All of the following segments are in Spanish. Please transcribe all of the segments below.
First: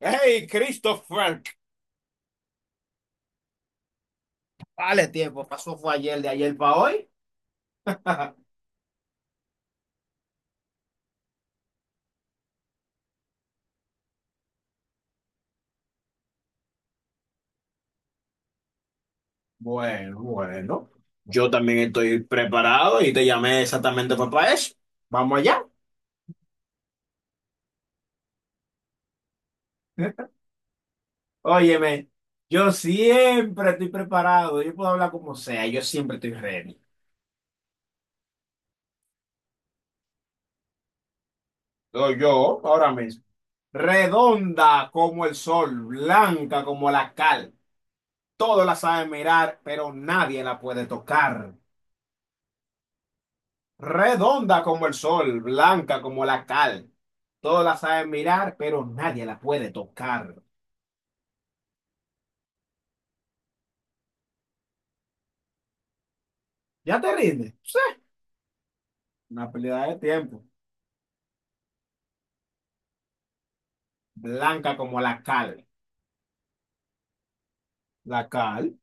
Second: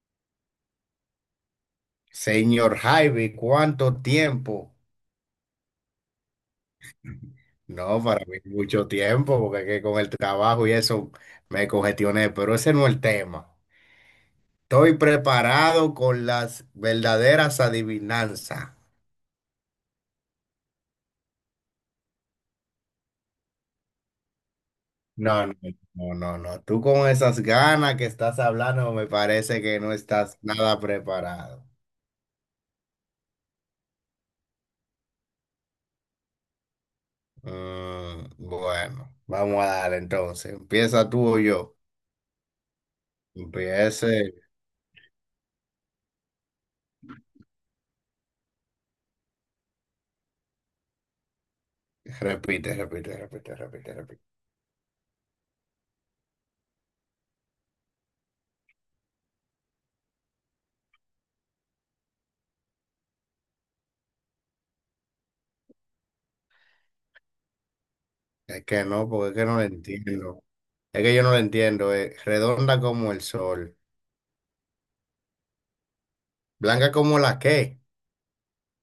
Hey, Christopher. Frank. Señor Javi, ¿cuánto tiempo? Vale, tiempo, pasó fue ayer, de ayer para hoy. No, para mí mucho tiempo, porque es que con el trabajo y eso me congestioné, pero ese no es el tema. Estoy preparado con las verdaderas adivinanzas. Bueno. Yo también estoy preparado y te llamé exactamente para eso. Vamos No, no, allá. no, no, no. Tú con esas ganas que estás hablando, me parece que no ¿Eh? estás nada preparado. Óyeme, yo siempre estoy preparado, yo puedo hablar como sea, yo siempre estoy ready. Bueno, vamos a darle entonces. Empieza tú o yo. Soy yo, ahora mismo. Empiece. Redonda como el sol, blanca como la cal. Todos la saben mirar, pero nadie la puede tocar. Repite, repite, repite, repite, repite. Redonda como el sol, blanca como la cal. Todos la saben mirar, pero nadie la puede tocar. ¿Ya te rindes? Sí, Es que no, porque es que una no lo pérdida de entiendo. tiempo. Es que yo no lo entiendo. Es redonda como el sol. Blanca como la cal. Blanca como la qué. ¿La cal?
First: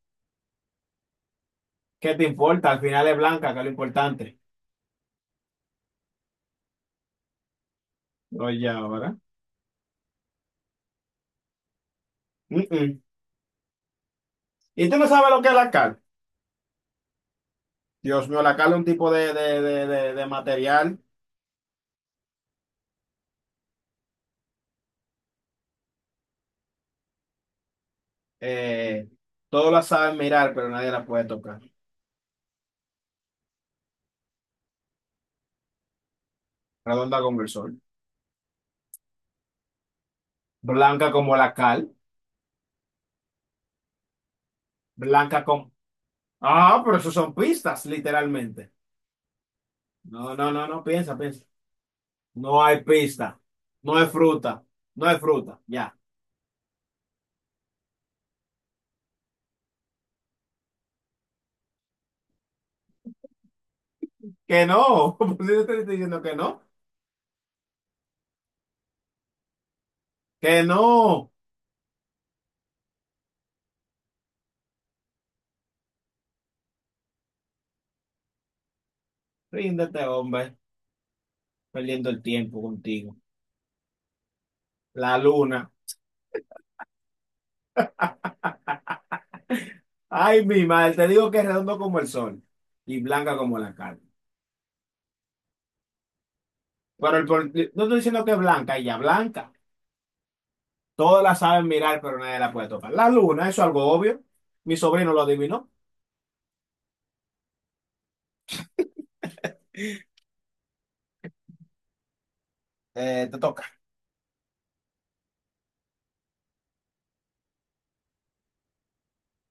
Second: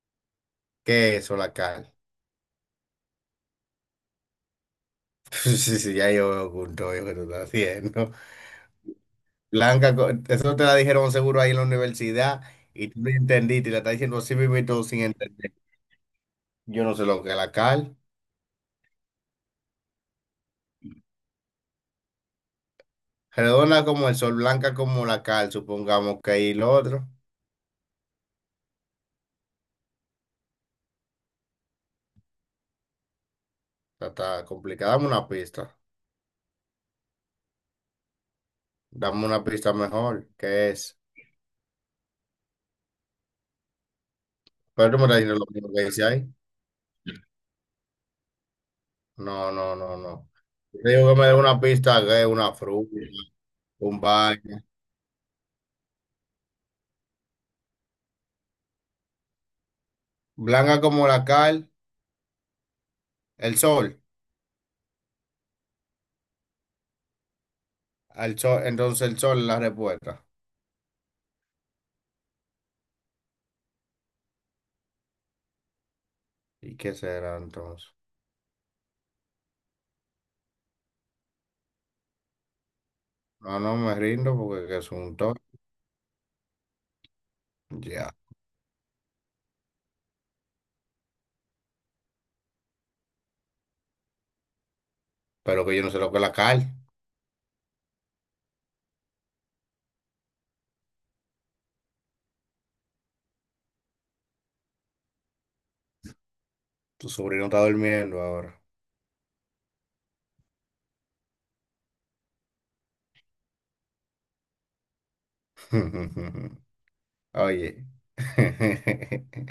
¿Qué es eso, la cal? ¿Qué te importa? Al final es blanca, que es lo importante. Sí, sí, ya yo veo junto yo que tú estás haciendo. Oye, ahora. Blanca, co- eso te la dijeron seguro ahí en la universidad Mm, y tú mm. no entendiste y la estás diciendo así mismo y todo ¿Y tú sin no sabes lo que es entender. la cal? Yo no sé lo que es la cal. Dios mío, la cal es un tipo de material. Redonda como el sol, blanca como la cal, supongamos que ahí lo otro. eh, todos la saben mirar, pero nadie la puede tocar. Está, está complicado. Dame una pista. Redonda como el sol. Dame una pista mejor. ¿Qué es? Blanca como la cal. Pero tú me estás Blanca diciendo lo como... mismo que dice ahí. Ah, pero eso son pistas, literalmente. No, no, no, no. No, no, no, no, Te digo piensa, que me dé piensa. una pista, que es una No hay fruta, pista. No un es baño. fruta. No es fruta. Ya. Blanca como la cal, el sol. Que no. ¿Por qué te estoy diciendo que no? El sol, entonces el sol es la respuesta. Que no. ¿Y qué será entonces? Ríndete, hombre. Perdiendo el tiempo contigo. No, no me rindo porque que es un La toro. luna. Ya. Ay, mi madre. Te digo que es redondo como el sol y blanca como la carne. Pero que yo no sé lo que es la cal. Pero no estoy diciendo que es blanca, ella blanca. Todas la saben mirar, pero nadie la puede tocar. La luna, eso es algo obvio. Mi sobrino lo adivinó. Tu sobrino está durmiendo ahora. Te toca. Oye.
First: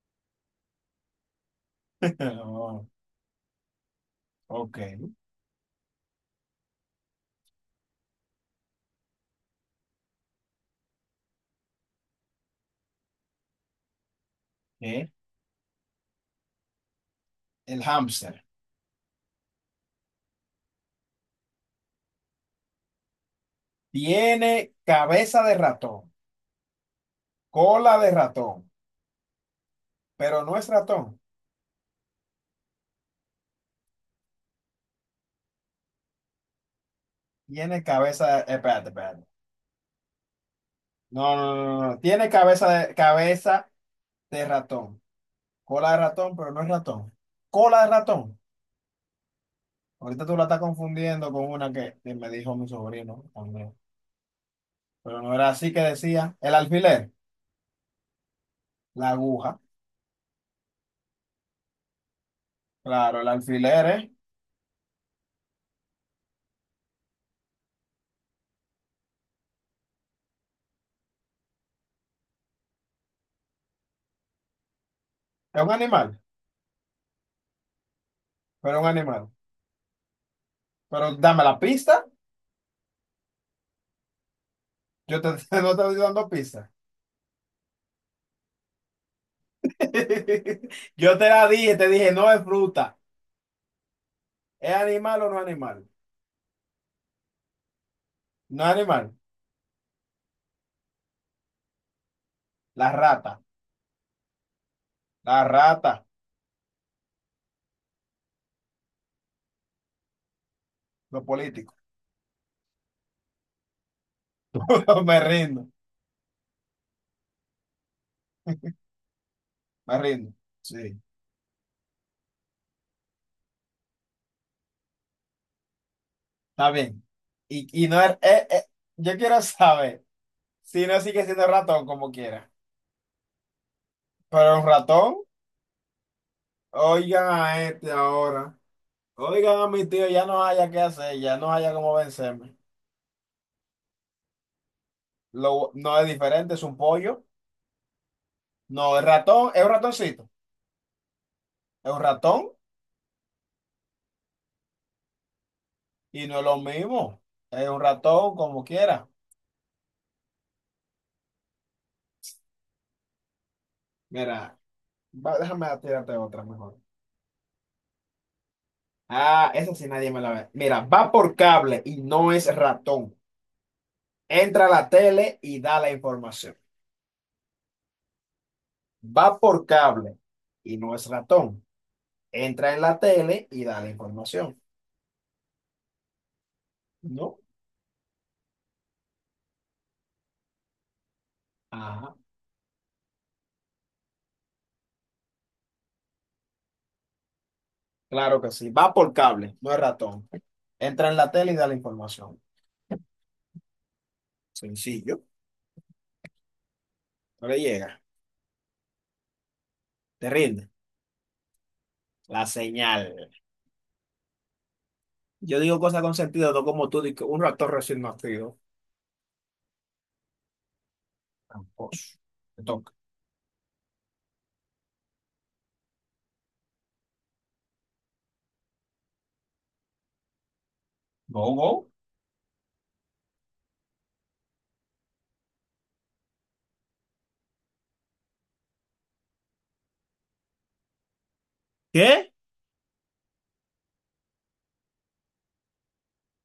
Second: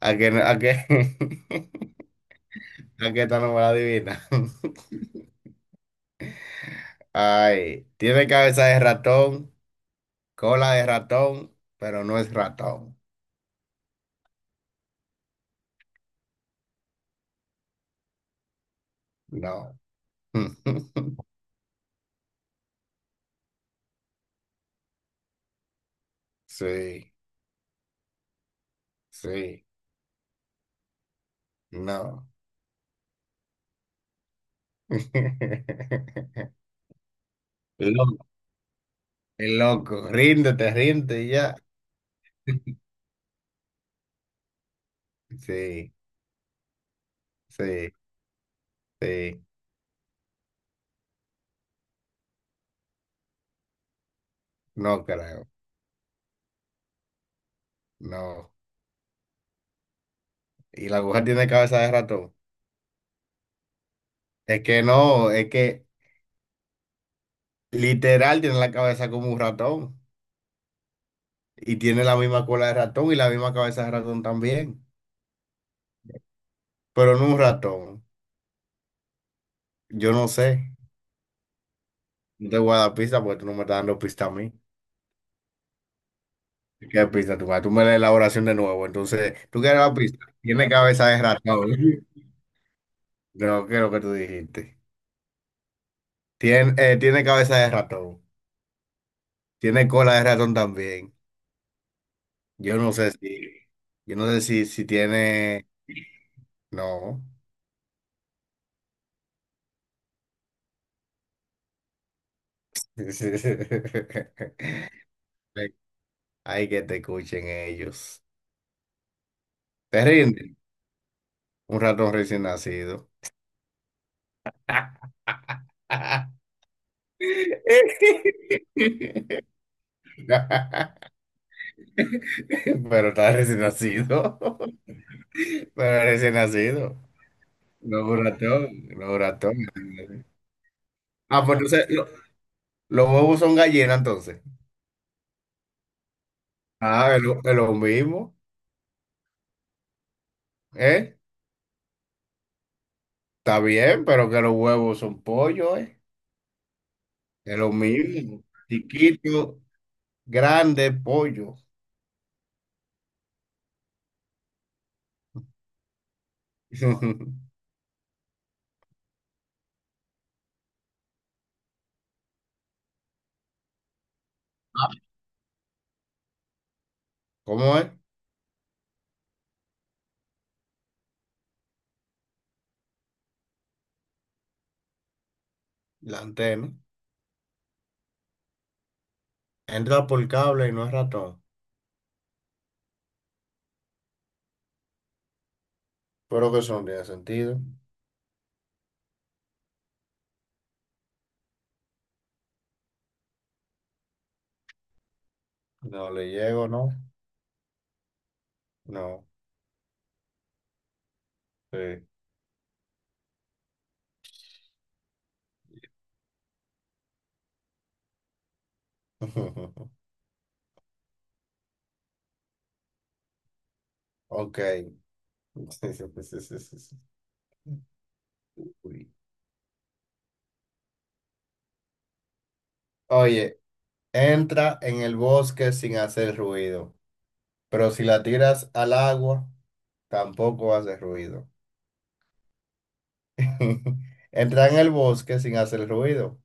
¿A qué, no- a qué, Oh, a qué esta no me la adivina? ok. Ay, tiene cabeza de ratón. Cola de ratón, pero no es ratón. ¿Qué? El hámster No. tiene cabeza de ratón, Sí, cola de ratón, sí, pero no es ratón. no. Tiene cabeza Loco, de... Espérate, espérate. el loco. Ríndete, ríndete y No, no, ya. no, no, no. Tiene cabeza de ratón, cola Sí, de ratón, pero no es ratón. Cola de sí, ratón. sí. Ahorita tú la estás confundiendo con una que me dijo mi sobrino también. No Pero no era creo. así que decía. El alfiler, No. la aguja. Y la aguja tiene cabeza de ratón. Claro, el alfiler Es que no, es que literal tiene la cabeza como un ratón. Y tiene la misma cola de ratón y la misma cabeza de ratón también. es Pero no un ratón. Un animal. Yo no sé. Pero dame la pista. No te voy a dar pista porque tú no me estás dando pista a mí. Yo te, no te estoy dando pista. ¿Qué pista tú vas? Tú me das la elaboración de nuevo. Entonces, ¿tú quieres la pista? Tiene cabeza Yo de te la ratón. dije, te dije, no es fruta. Creo que es lo que tú ¿Es dijiste. animal o no es animal? Tiene, tiene cabeza de ratón. No es animal. Tiene cola de ratón también. Yo La no sé rata. si. Yo no sé si, si La tiene. rata. No. Los políticos. Me rindo. Hay que te escuchen ellos. Me ¿Te rindo. rinden? Sí. Un ratón recién nacido. Está bien. Y no es, yo quiero saber si no sigue siendo ratón como quiera. Pero está recién nacido. Pero un ratón, Pero recién nacido. oigan a este No es un ahora. ratón, no es un Oigan a mi tío, ratón. ya no haya qué hacer, ya Ah, no pues haya entonces cómo lo- vencerme. los huevos son gallinas entonces. Lo, no es diferente, es un Ah, pollo. Es lo mismo. No, el ratón es un ratoncito. ¿Eh? Es un ratón Está bien, pero que los huevos son pollo, ¿eh? y no es lo mismo. Es Es lo un ratón mismo. como quiera. Chiquito, grande, pollo. Mira, déjame tirarte otra mejor. Ah, esa sí nadie me la ve. Mira, va por cable y no es ratón. Entra a la tele y da la información. ¿Cómo es? Va por cable y no es ratón. Entra en la tele y da la información. La antena. ¿No? Entra por cable y no es ratón. Ajá. Pero que son, ¿de tiene sentido. Claro que sí. Va por cable, no es ratón. Entra en la tele y da la información. Sencillo. No le llego, ¿no? No le llega. No. Te rinde. Sí. La señal. Yo digo cosas con sentido, no como tú, di que un ratón recién nacido. Tramposo. Te toca. Ok. Sí, sí, sí, sí, sí, sí. Uy. Go, go. Oye, entra en el bosque sin hacer ruido, pero si la tiras al agua, tampoco hace ruido. ¿Qué? Entra en el bosque sin hacer ruido,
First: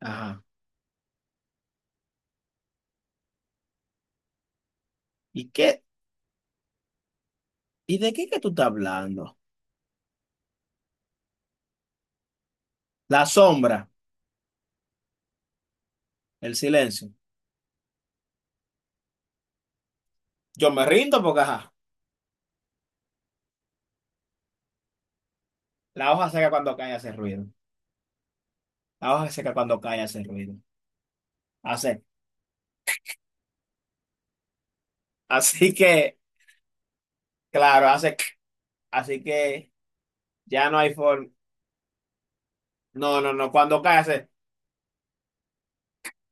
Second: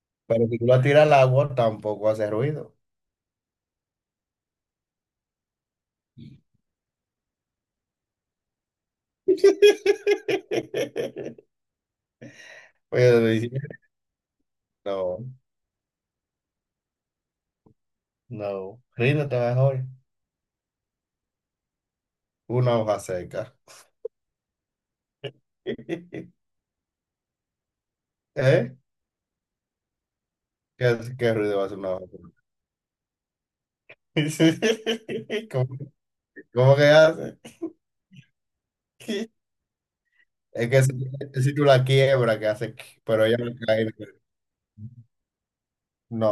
Ajá. pero si tú la tiras al agua, tampoco hace ruido. ¿Y qué? ¿Y de qué que tú estás hablando? Oye, La lo dije, sombra, no, el silencio. no, ríndete mejor. Yo me rindo porque, ajá, Una hoja seca. la hoja seca cuando cae hace ruido. ¿Eh? La hoja seca cuando cae hace ruido. ¿Qué, qué ruido hace una Hace. hoja seca? Así ¿Cómo, que, cómo que hace? claro, hace. Así que Es ya no que hay forma. si, si tú la quiebras, ¿que hace? No, Pero no, ella no. no Cuando cae. cae hace. No.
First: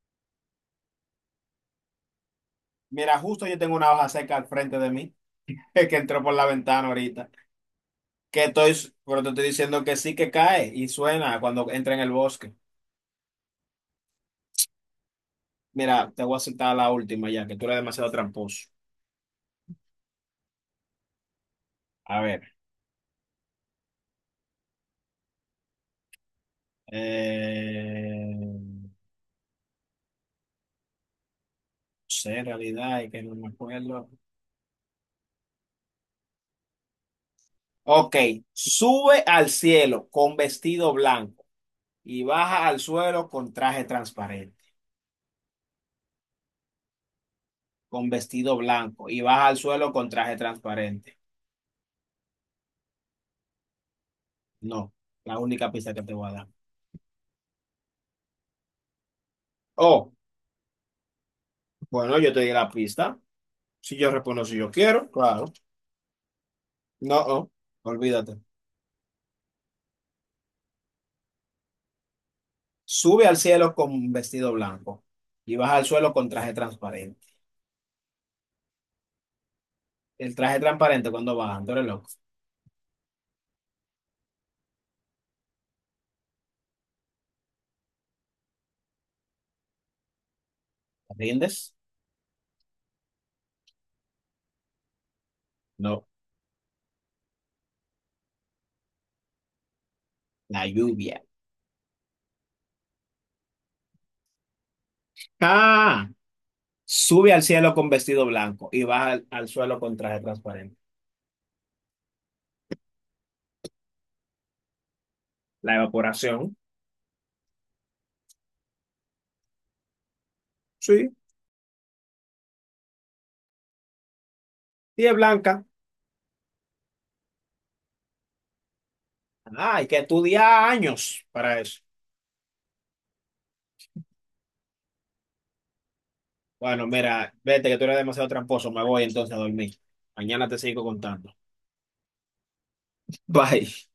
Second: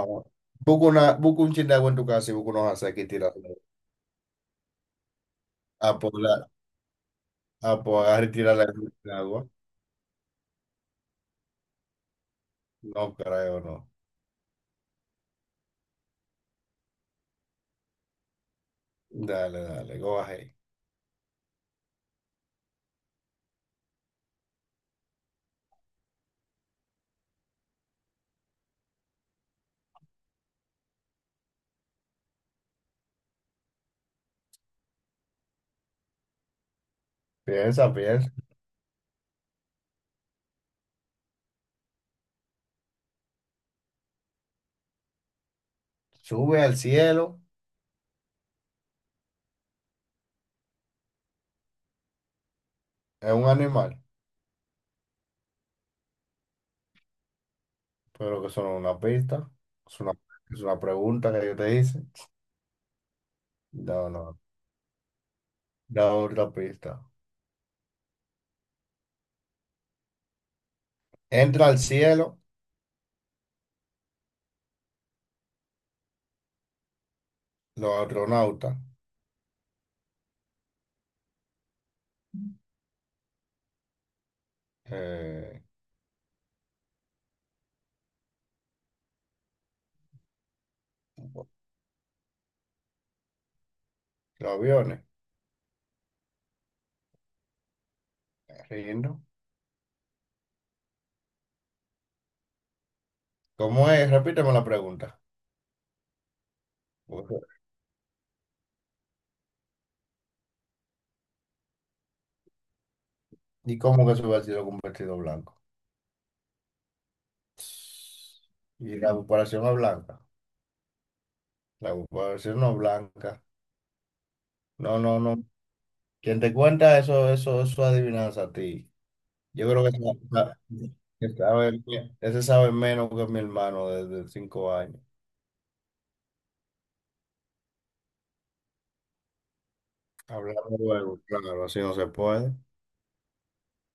Busca, una, busca un chin de agua en tu casa y busca unos aceques y Mira, tira. justo yo tengo una hoja seca al frente de mí, es que A por entró por la la, ventana ahorita. a por agarrar y Que tirar estoy, la pero te estoy agua. diciendo que sí que cae y suena cuando entra en el bosque. No creo, no. Mira, te voy a aceptar la última ya, que tú eres demasiado tramposo. Dale, dale, go ahead. A ver, no sé, en realidad, es que no me acuerdo. Piensa, Ok, piensa. sube al cielo con vestido blanco y baja al suelo con traje transparente. Sube al cielo. Con vestido blanco y baja al suelo con traje transparente. Es un animal. No, la única pista que te voy a dar. Pero que son una pista. Es Oh, una, es una pregunta que yo te hice. bueno, yo te di la pista. Si No, yo no. respondo si yo quiero, claro. Da otra pista. No, oh, olvídate. Entra al cielo Sube al cielo con un vestido blanco y baja al suelo con traje transparente. los astronautas. El traje transparente cuando baja, tú eres loco. eh, ¿Te ¿rindes? los aviones. No, Riendo. la lluvia. ¿Cómo es? Repíteme la pregunta. Ah, sube Porque- al cielo con vestido blanco y baja al suelo con traje transparente. ¿y cómo que se hubiera sido con un vestido blanco? La evaporación. Y la comparación no es blanca. Sí, La comparación no es blanca. No, y es no, no. blanca. Quien te cuenta eso, eso, eso es adivinanza a ti. Yo Ah, creo hay que que ese sa- estudiar años que para eso. sabe, ese sabe menos que mi hermano desde 5 años. Bueno, mira, vete que tú eres demasiado tramposo. Me voy entonces a dormir. Mañana te Hablando sigo luego, contando. claro, así no se puede. Bye.